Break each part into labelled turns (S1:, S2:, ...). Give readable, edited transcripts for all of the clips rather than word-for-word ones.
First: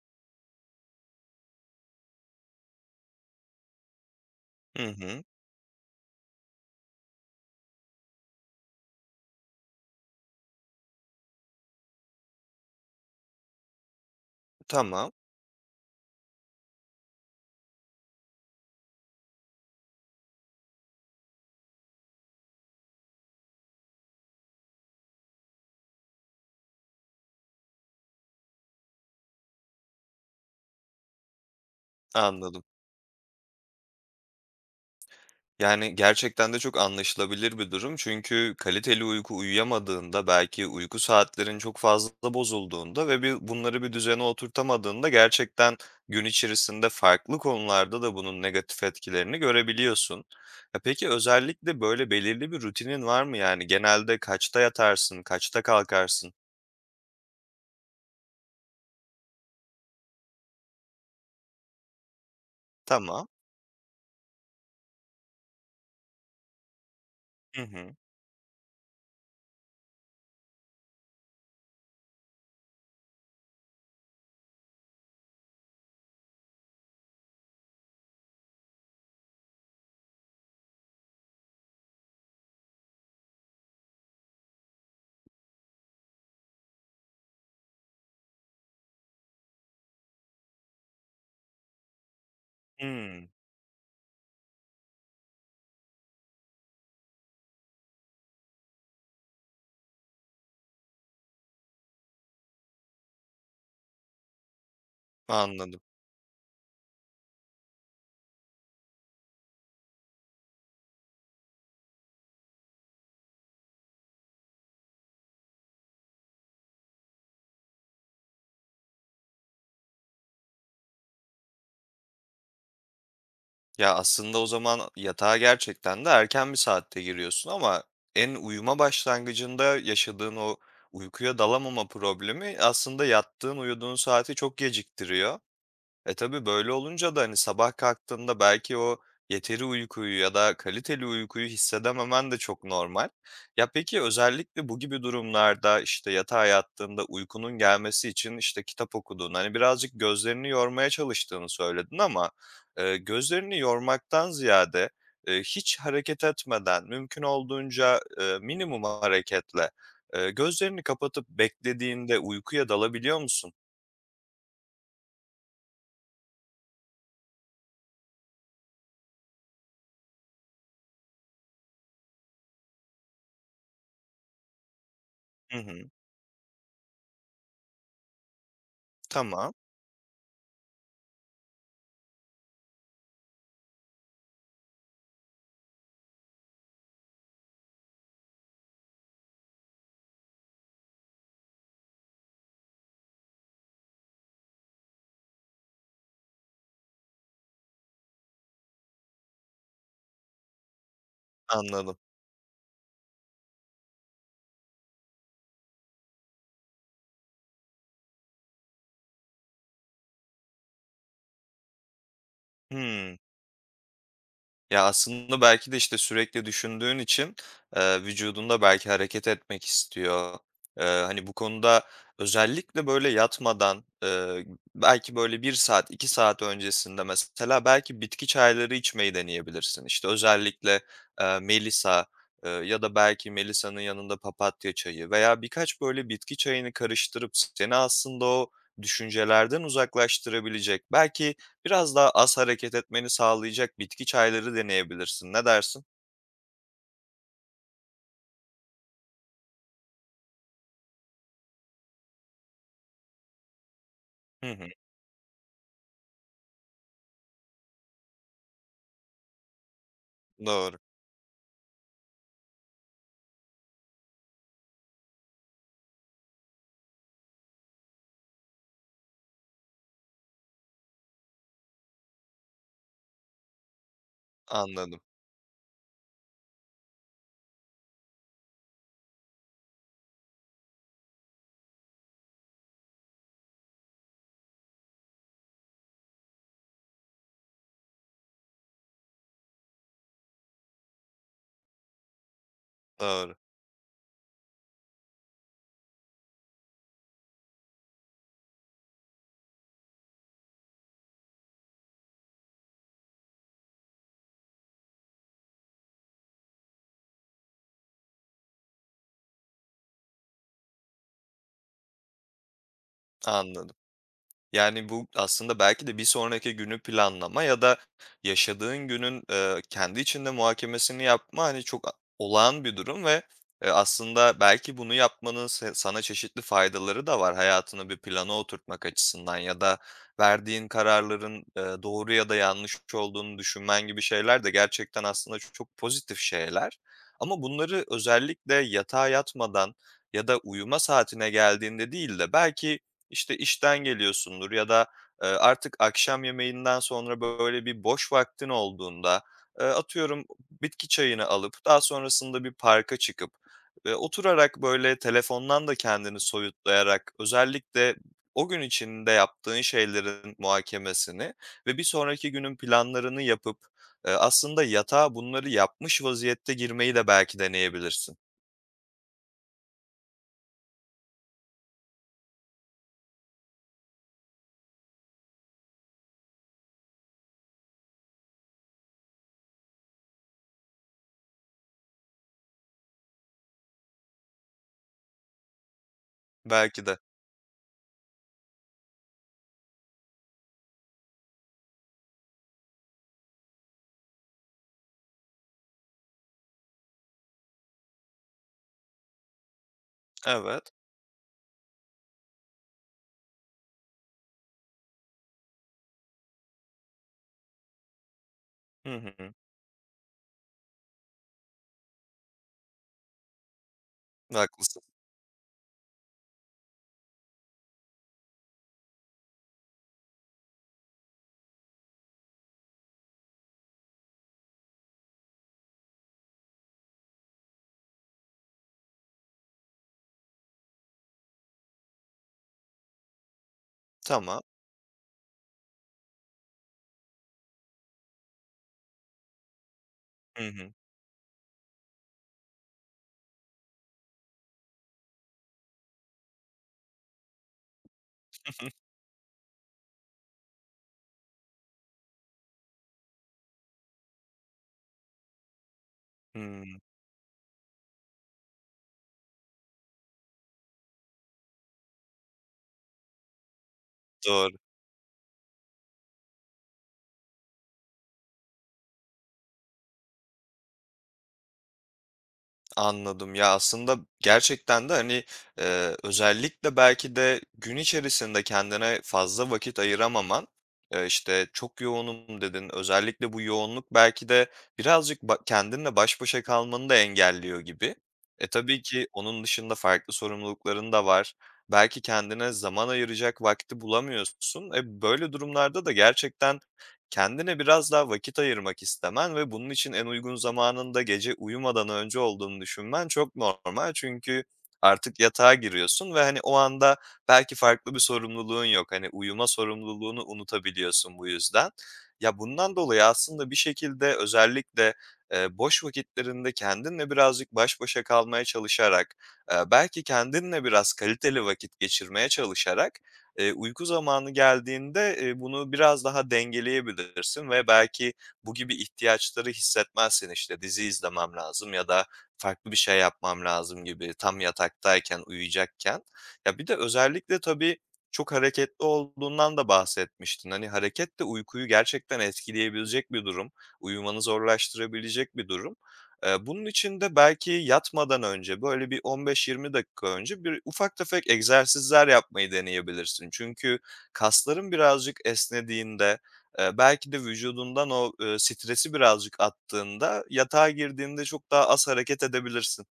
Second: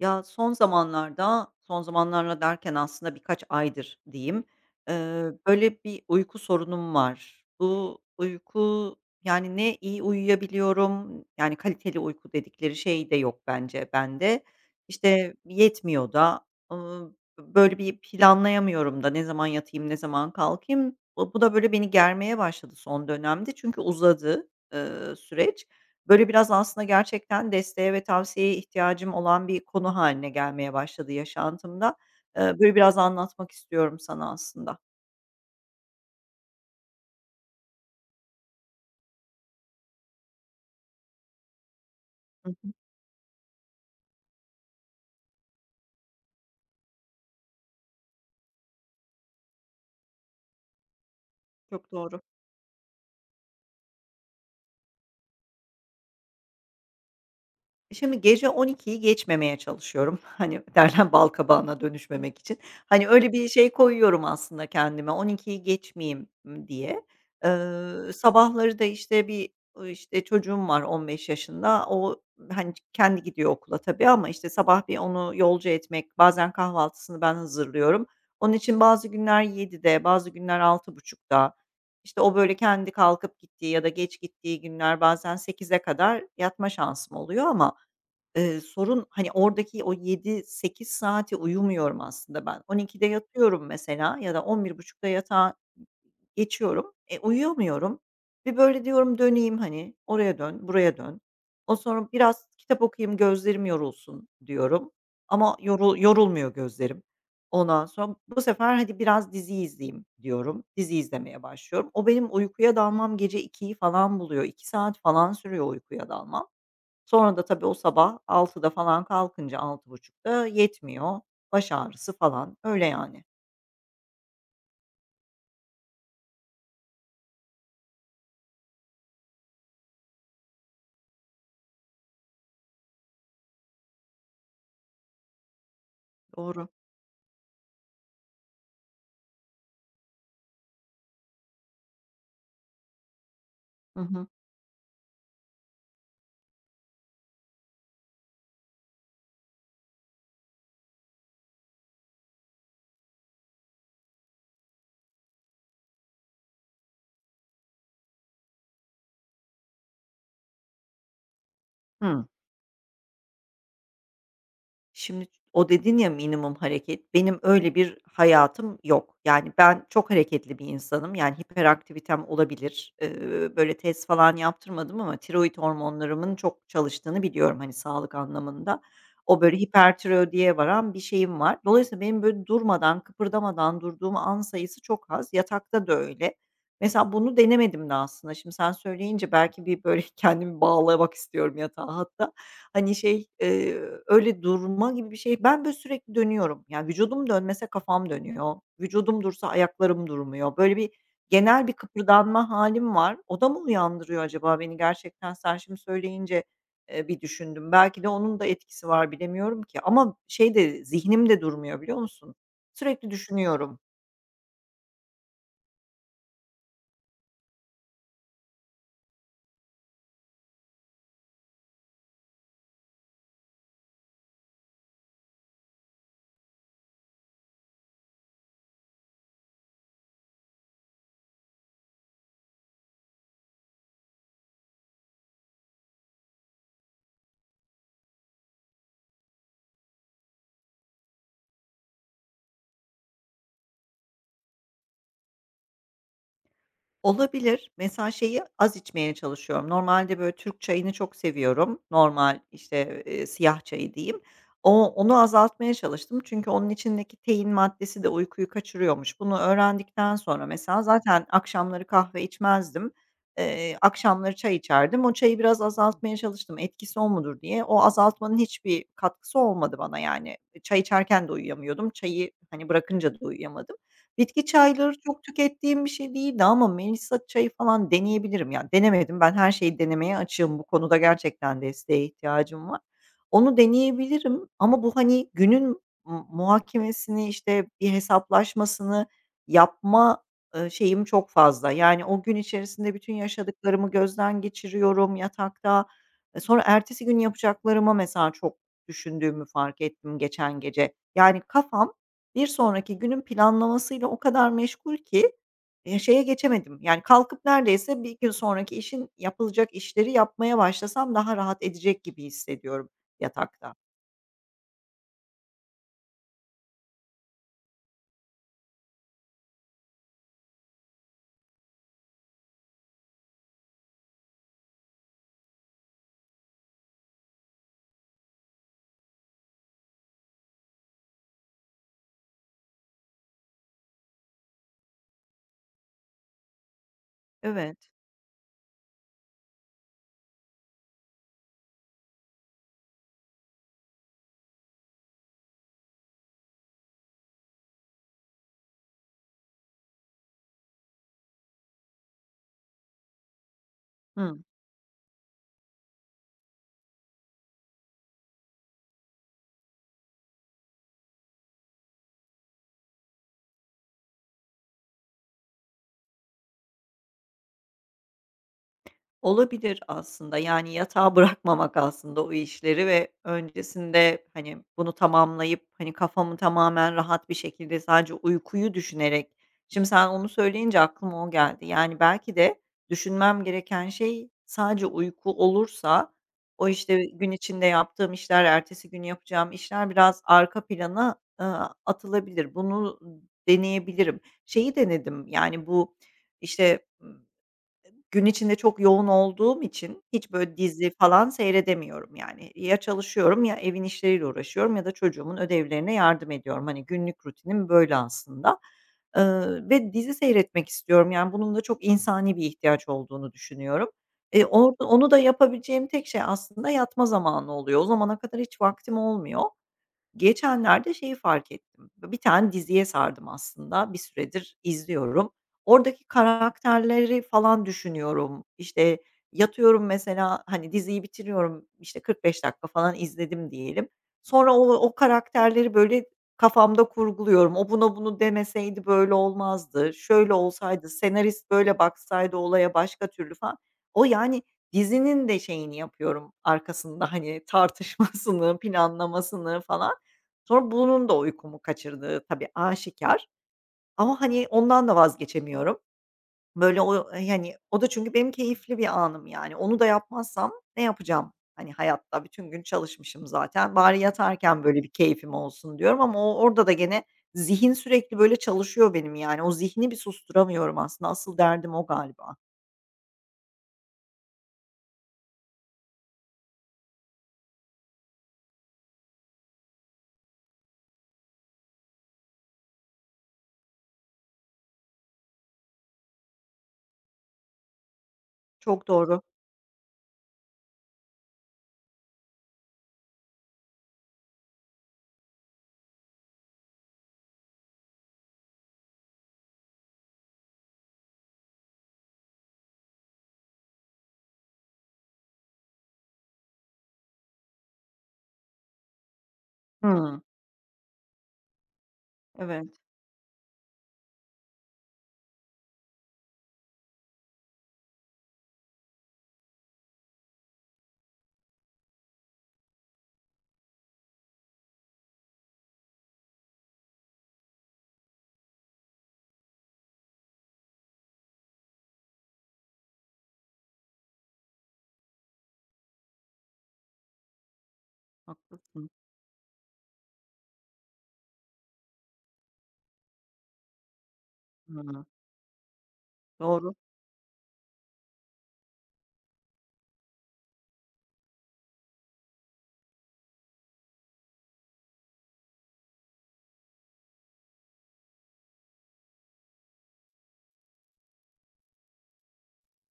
S1: Ya, son zamanlarda, son zamanlarda derken aslında birkaç aydır diyeyim,
S2: Hı
S1: eee,
S2: hı.
S1: böyle bir uyku sorunum var. Bu uyku, yani, ne iyi uyuyabiliyorum, yani, kaliteli uyku dedikleri şey de yok bence bende.
S2: Tamam,
S1: İşte, yetmiyor da, ııı, böyle bir planlayamıyorum da ne zaman yatayım, ne zaman kalkayım. Bu da böyle beni germeye başladı son dönemde çünkü uzadı, süreç. Böyle biraz aslında gerçekten desteğe ve tavsiyeye ihtiyacım olan bir konu haline gelmeye başladı yaşantımda. Eee,
S2: anladım.
S1: böyle biraz anlatmak istiyorum sana aslında.
S2: Yani, gerçekten de çok anlaşılabilir bir durum. Çünkü kaliteli uyku uyuyamadığında, belki uyku saatlerin çok fazla
S1: Hı hı,
S2: bozulduğunda ve bunları bir düzene oturtamadığında gerçekten gün içerisinde farklı konularda da bunun negatif etkilerini görebiliyorsun. E, peki özellikle
S1: çok
S2: böyle
S1: doğru.
S2: belirli bir rutinin var mı? Yani, genelde kaçta yatarsın, kaçta kalkarsın?
S1: Şimdi gece 00.00'yi geçmemeye çalışıyorum. Hani, derler balkabağına dönüşmemek için. Hani,
S2: Tamam.
S1: öyle bir şey koyuyorum aslında kendime, 00.00'yi geçmeyeyim, diye.
S2: Hı hı.
S1: Sabahları da, işte, bir, işte, çocuğum var 15 yaşında. O, hani, kendi gidiyor okula tabii ama, işte, sabah bir onu yolcu etmek, bazen kahvaltısını ben hazırlıyorum. Onun için bazı günler 07.00'de, bazı günler 06.30'da, işte, o böyle kendi kalkıp gittiği ya da geç gittiği günler bazen 08.00'e kadar yatma şansım oluyor ama sorun, hani, oradaki o 7-8 saati uyumuyorum aslında ben. 12'de
S2: Hımm,
S1: yatıyorum mesela ya da 23:30'da yatağa geçiyorum. E, uyuyamıyorum. Bir böyle diyorum döneyim, hani, oraya dön, buraya dön. O sonra biraz kitap okuyayım, gözlerim yorulsun diyorum ama
S2: anladım.
S1: yorulmuyor gözlerim. Ondan sonra bu sefer hadi biraz dizi izleyeyim diyorum. Dizi izlemeye başlıyorum. O benim uykuya dalmam gece 2'yi falan buluyor. 2 saat falan sürüyor uykuya dalmam. Sonra da tabii o sabah 6'da falan kalkınca 6:30'da yetmiyor. Baş ağrısı falan. Öyle yani.
S2: Ya, aslında o zaman yatağa gerçekten de erken bir saatte giriyorsun ama en uyuma başlangıcında yaşadığın o uykuya dalamama problemi aslında yattığın, uyuduğun saati çok geciktiriyor. E, tabii
S1: Doğru.
S2: böyle olunca da, hani, sabah kalktığında belki o yeteri uykuyu ya da kaliteli uykuyu hissedememen de çok normal. Ya,
S1: Hı
S2: peki
S1: hı.
S2: özellikle bu gibi durumlarda, işte, yatağa yattığında uykunun gelmesi için, işte, kitap okuduğun hani, birazcık gözlerini yormaya çalıştığını söyledin ama, gözlerini yormaktan ziyade, hiç hareket etmeden mümkün olduğunca, minimum hareketle, gözlerini kapatıp beklediğinde
S1: Hımm.
S2: uykuya dalabiliyor musun?
S1: Şimdi o dedin ya minimum hareket, benim öyle bir hayatım yok. Yani ben çok hareketli bir insanım. Yani hiperaktivitem olabilir. Böyle test falan yaptırmadım ama tiroid
S2: Hı hı.
S1: hormonlarımın çok çalıştığını biliyorum, hani, sağlık anlamında. O
S2: Tamam,
S1: böyle hipertiroidiye varan bir şeyim var. Dolayısıyla benim böyle durmadan, kıpırdamadan durduğum an sayısı çok az. Yatakta da öyle. Mesela bunu denemedim de aslında. Şimdi sen söyleyince belki bir, böyle, kendimi bağlamak istiyorum yatağa hatta. Hani, şey, öyle durma gibi bir şey. Ben, böyle, sürekli dönüyorum. Yani, vücudum dönmese kafam dönüyor. Vücudum dursa ayaklarım durmuyor. Böyle bir genel bir
S2: anladım.
S1: kıpırdanma halim var. O da mı uyandırıyor acaba beni gerçekten? Sen şimdi söyleyince, bir düşündüm. Belki de onun da etkisi var bilemiyorum ki ama şey de zihnim de durmuyor biliyor musun? Sürekli
S2: Hımm.
S1: düşünüyorum.
S2: Ya, aslında belki de, işte, sürekli düşündüğün için, vücudun belki hareket etmek istiyor. Hani, bu konuda özellikle, böyle, yatmadan, belki, böyle, bir saat, 2 saat öncesinde mesela belki bitki çayları içmeyi deneyebilirsin. İşte, özellikle, melisa, ya da belki melisanın yanında papatya çayı veya birkaç, böyle, bitki çayını karıştırıp seni aslında o düşüncelerden uzaklaştırabilecek, belki biraz daha az hareket etmeni sağlayacak bitki çayları deneyebilirsin. Ne dersin?
S1: Olabilir. Mesela şeyi az içmeye çalışıyorum. Normalde, böyle, Türk çayını çok seviyorum. Normal, işte, siyah çayı diyeyim.
S2: Hı hı.
S1: Onu azaltmaya çalıştım çünkü onun içindeki tein maddesi de uykuyu kaçırıyormuş. Bunu öğrendikten sonra
S2: Doğru.
S1: mesela zaten akşamları kahve içmezdim. Akşamları çay içerdim. O çayı biraz azaltmaya çalıştım. Etkisi o mudur diye. O azaltmanın hiçbir katkısı olmadı bana, yani. Çay içerken de uyuyamıyordum. Çayı, hani, bırakınca da uyuyamadım. Bitki çayları
S2: Anladım.
S1: çok tükettiğim bir şey değildi ama Melisa çayı falan deneyebilirim. Yani denemedim. Ben her şeyi denemeye açığım. Bu konuda gerçekten desteğe ihtiyacım var. Onu deneyebilirim ama bu, hani, günün muhakemesini, işte, bir hesaplaşmasını yapma, şeyim çok fazla. Yani o gün içerisinde bütün
S2: Doğru.
S1: yaşadıklarımı gözden geçiriyorum yatakta. E, sonra ertesi gün yapacaklarıma mesela çok düşündüğümü fark ettim geçen gece. Yani kafam bir sonraki günün planlamasıyla o kadar meşgul ki, şeye geçemedim, yani, kalkıp neredeyse bir gün sonraki işin yapılacak işleri yapmaya başlasam daha rahat edecek gibi hissediyorum yatakta.
S2: Anladım. Yani, bu aslında belki de bir sonraki günü planlama ya da yaşadığın günün, kendi içinde muhakemesini yapma, hani, çok a olağan bir durum ve, aslında belki bunu yapmanın sana çeşitli faydaları da var hayatını bir plana oturtmak açısından ya da verdiğin kararların, doğru ya da yanlış olduğunu düşünmen gibi şeyler de gerçekten aslında çok pozitif şeyler. Ama
S1: Evet.
S2: bunları özellikle yatağa yatmadan ya da uyuma saatine geldiğinde değil de belki işten geliyorsundur ya da, artık akşam yemeğinden sonra böyle bir boş vaktin olduğunda, atıyorum bitki çayını alıp daha sonrasında bir parka çıkıp,
S1: Hı.
S2: oturarak böyle telefondan da kendini soyutlayarak özellikle o gün içinde yaptığın şeylerin muhakemesini ve bir sonraki günün planlarını yapıp, aslında yatağa bunları yapmış vaziyette girmeyi de belki deneyebilirsin.
S1: Olabilir aslında, yani, yatağa bırakmamak aslında o işleri ve öncesinde, hani, bunu tamamlayıp, hani, kafamı tamamen rahat bir şekilde sadece uykuyu düşünerek. Şimdi sen onu söyleyince aklıma o geldi. Yani, belki de düşünmem gereken şey sadece uyku olursa o,
S2: Belki de.
S1: işte, gün içinde yaptığım işler, ertesi gün yapacağım işler biraz arka plana, atılabilir. Bunu deneyebilirim. Şeyi denedim, yani, bu, işte gün içinde çok yoğun olduğum için hiç böyle
S2: Evet.
S1: dizi falan seyredemiyorum yani. Ya çalışıyorum ya evin işleriyle uğraşıyorum ya da çocuğumun ödevlerine yardım ediyorum. Hani günlük rutinim böyle aslında.
S2: Hı hı.
S1: Ve dizi seyretmek istiyorum. Yani bunun da çok insani bir ihtiyaç olduğunu düşünüyorum. E,
S2: Haklısın.
S1: orada onu da yapabileceğim tek şey aslında yatma zamanı oluyor. O zamana kadar hiç vaktim olmuyor. Geçenlerde şeyi fark ettim. Bir tane diziye sardım aslında. Bir süredir izliyorum. Oradaki karakterleri falan düşünüyorum. İşte, yatıyorum mesela, hani, diziyi bitiriyorum, işte, 45 dakika falan izledim diyelim.
S2: Tamam.
S1: Sonra o karakterleri, böyle, kafamda kurguluyorum. O buna bunu demeseydi böyle olmazdı, şöyle
S2: Hı hı.
S1: olsaydı, senarist böyle baksaydı olaya başka türlü falan. O, yani, dizinin de şeyini yapıyorum arkasında, hani, tartışmasını, planlamasını falan. Sonra bunun da uykumu kaçırdığı tabii aşikar ama, hani, ondan da vazgeçemiyorum.
S2: Hımm,
S1: Böyle o, yani, o da çünkü benim keyifli bir anım yani. Onu da yapmazsam ne yapacağım? Hani, hayatta bütün gün çalışmışım zaten. Bari
S2: doğru.
S1: yatarken böyle bir keyfim olsun diyorum ama o orada da gene zihin sürekli böyle çalışıyor benim yani. O zihni bir susturamıyorum aslında. Asıl derdim o galiba.
S2: Anladım. Ya, aslında gerçekten de, hani, özellikle belki de gün içerisinde kendine fazla vakit ayıramaman, işte, "Çok yoğunum," dedin. Özellikle bu yoğunluk belki de birazcık kendinle baş başa kalmanı da engelliyor gibi. E, tabii
S1: Çok
S2: ki
S1: doğru.
S2: onun dışında farklı sorumlulukların da var. Belki kendine zaman ayıracak vakti bulamıyorsun. E, böyle durumlarda da gerçekten kendine biraz daha vakit ayırmak istemen ve bunun için en uygun zamanında gece uyumadan önce olduğunu düşünmen çok normal. Çünkü artık yatağa giriyorsun ve, hani, o anda belki farklı bir sorumluluğun yok. Hani, uyuma
S1: Hıı.
S2: sorumluluğunu unutabiliyorsun bu yüzden. Ya, bundan
S1: Evet,
S2: dolayı aslında bir şekilde özellikle, boş vakitlerinde kendinle birazcık baş başa kalmaya çalışarak, belki kendinle biraz kaliteli vakit geçirmeye çalışarak uyku zamanı geldiğinde, bunu biraz daha dengeleyebilirsin ve belki bu gibi ihtiyaçları hissetmezsin. İşte dizi izlemem lazım ya da farklı bir şey yapmam lazım gibi tam yataktayken, uyuyacakken. Ya, bir de özellikle tabii çok hareketli
S1: haklısın.
S2: olduğundan da bahsetmiştin. Hani, hareket de uykuyu gerçekten etkileyebilecek bir durum, uyumanı
S1: Hıı.
S2: zorlaştırabilecek bir durum. Bunun
S1: Doğru.
S2: için de belki yatmadan önce, böyle bir 15-20 dakika önce bir ufak tefek egzersizler yapmayı deneyebilirsin. Çünkü kasların birazcık esnediğinde, belki de vücudundan o stresi birazcık attığında yatağa girdiğinde çok daha az hareket edebilirsin.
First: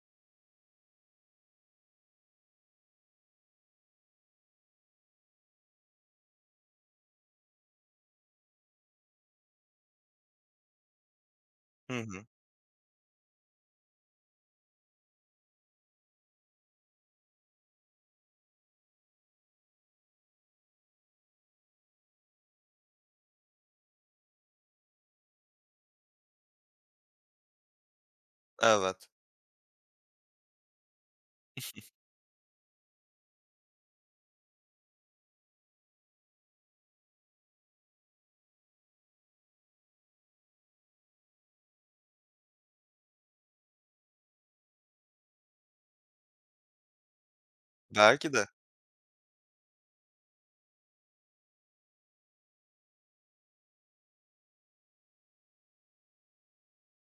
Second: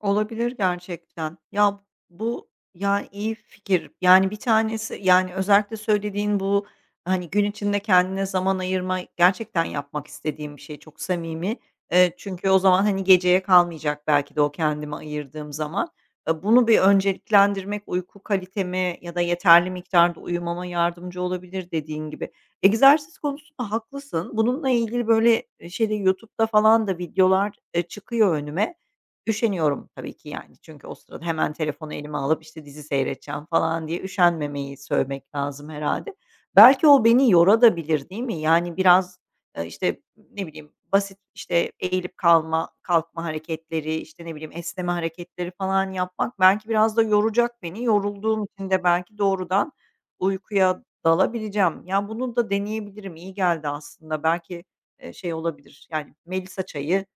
S1: Olabilir gerçekten. Ya, bu, ya, iyi fikir. Yani, bir tanesi, yani, özellikle söylediğin bu, hani, gün içinde kendine zaman ayırma gerçekten yapmak istediğim bir şey, çok samimi.
S2: Hı
S1: Eee,
S2: hı.
S1: çünkü o zaman, hani, geceye kalmayacak belki de o kendime ayırdığım zaman. Bunu bir önceliklendirmek uyku kaliteme ya da yeterli miktarda uyumama yardımcı olabilir dediğin gibi. Egzersiz konusunda haklısın. Bununla ilgili, böyle, şeyde, YouTube'da falan da videolar, çıkıyor önüme.
S2: Evet.
S1: Üşeniyorum tabii ki yani. Çünkü o sırada hemen telefonu elime alıp, işte, dizi seyredeceğim falan diye üşenmemeyi söylemek lazım herhâlde. Belki o beni yorabilir, değil mi? Yani biraz, işte, ne bileyim, basit, işte, eğilip kalma, kalkma hareketleri, işte, ne bileyim, esneme hareketleri falan yapmak belki biraz da yoracak beni.
S2: Belki
S1: Yorulduğum
S2: de.
S1: için de belki doğrudan uykuya dalabileceğim. Ya, bunu da deneyebilirim. İyi geldi aslında. Belki, şey olabilir, yani, Melisa çayı.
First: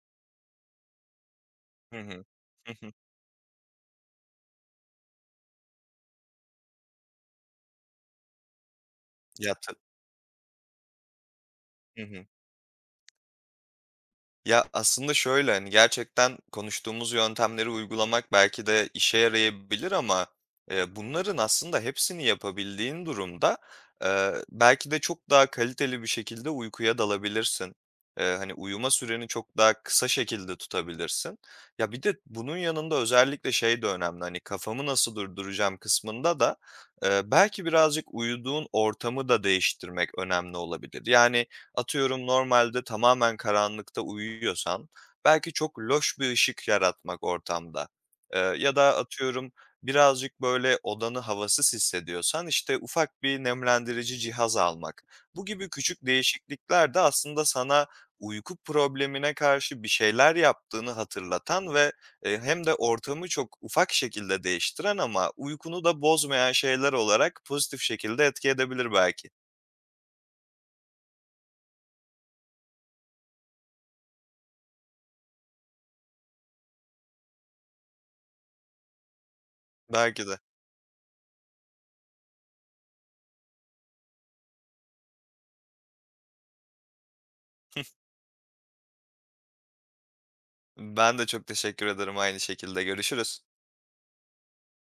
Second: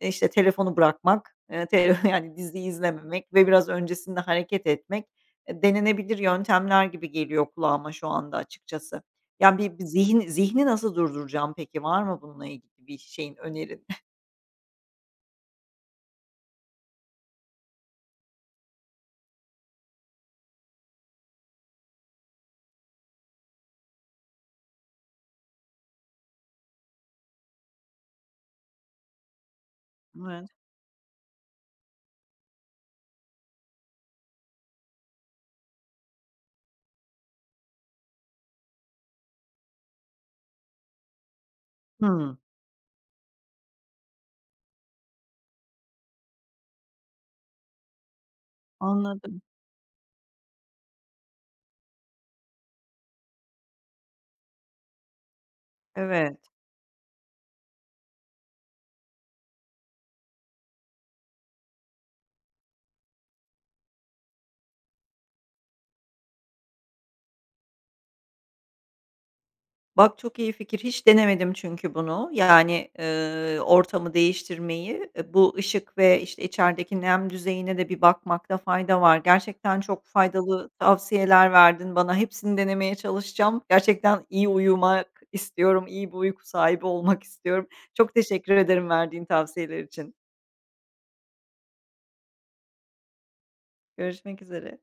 S1: İşte, telefonu bırakmak,
S2: Hı hı.
S1: yani, dizi
S2: Hı hı.
S1: izlememek ve biraz öncesinde hareket etmek, denenebilir yöntemler gibi geliyor kulağıma şu anda açıkçası. Yani,
S2: Yatı
S1: bir zihni nasıl durduracağım peki?
S2: Hı
S1: Var mı
S2: hı.
S1: bununla ilgili bir şeyin, önerin?
S2: Ya, aslında şöyle, hani, gerçekten konuştuğumuz yöntemleri uygulamak belki de işe yarayabilir ama, bunların aslında hepsini yapabildiğin durumda, belki de çok daha kaliteli bir şekilde uykuya dalabilirsin. Hani, uyuma süreni çok daha kısa
S1: Evet.
S2: şekilde tutabilirsin. Ya, bir de bunun yanında özellikle şey de önemli, hani, kafamı nasıl durduracağım kısmında da, belki birazcık uyuduğun ortamı da değiştirmek önemli olabilir. Yani, atıyorum
S1: Hımm.
S2: normalde tamamen karanlıkta uyuyorsan belki çok loş bir ışık yaratmak ortamda, ya da
S1: Anladım.
S2: atıyorum birazcık böyle odanı havasız hissediyorsan, işte, ufak bir nemlendirici cihaz almak. Bu gibi küçük
S1: Evet.
S2: değişiklikler de aslında sana uyku problemine karşı bir şeyler yaptığını hatırlatan ve, hem de ortamı çok ufak şekilde değiştiren ama uykunu da bozmayan şeyler olarak pozitif şekilde etki edebilir belki.
S1: Bak, çok iyi fikir. Hiç denemedim çünkü bunu. Yani, ortamı değiştirmeyi, bu ışık ve, işte, içerideki nem düzeyine de bir bakmakta fayda var. Gerçekten çok
S2: Belki de.
S1: faydalı tavsiyeler verdin bana. Hepsini denemeye çalışacağım. Gerçekten iyi uyumak istiyorum, iyi bir uyku sahibi olmak istiyorum. Çok teşekkür ederim verdiğin tavsiyeler için.
S2: Ben de çok teşekkür ederim aynı şekilde. Görüşürüz.
S1: Görüşmek üzere.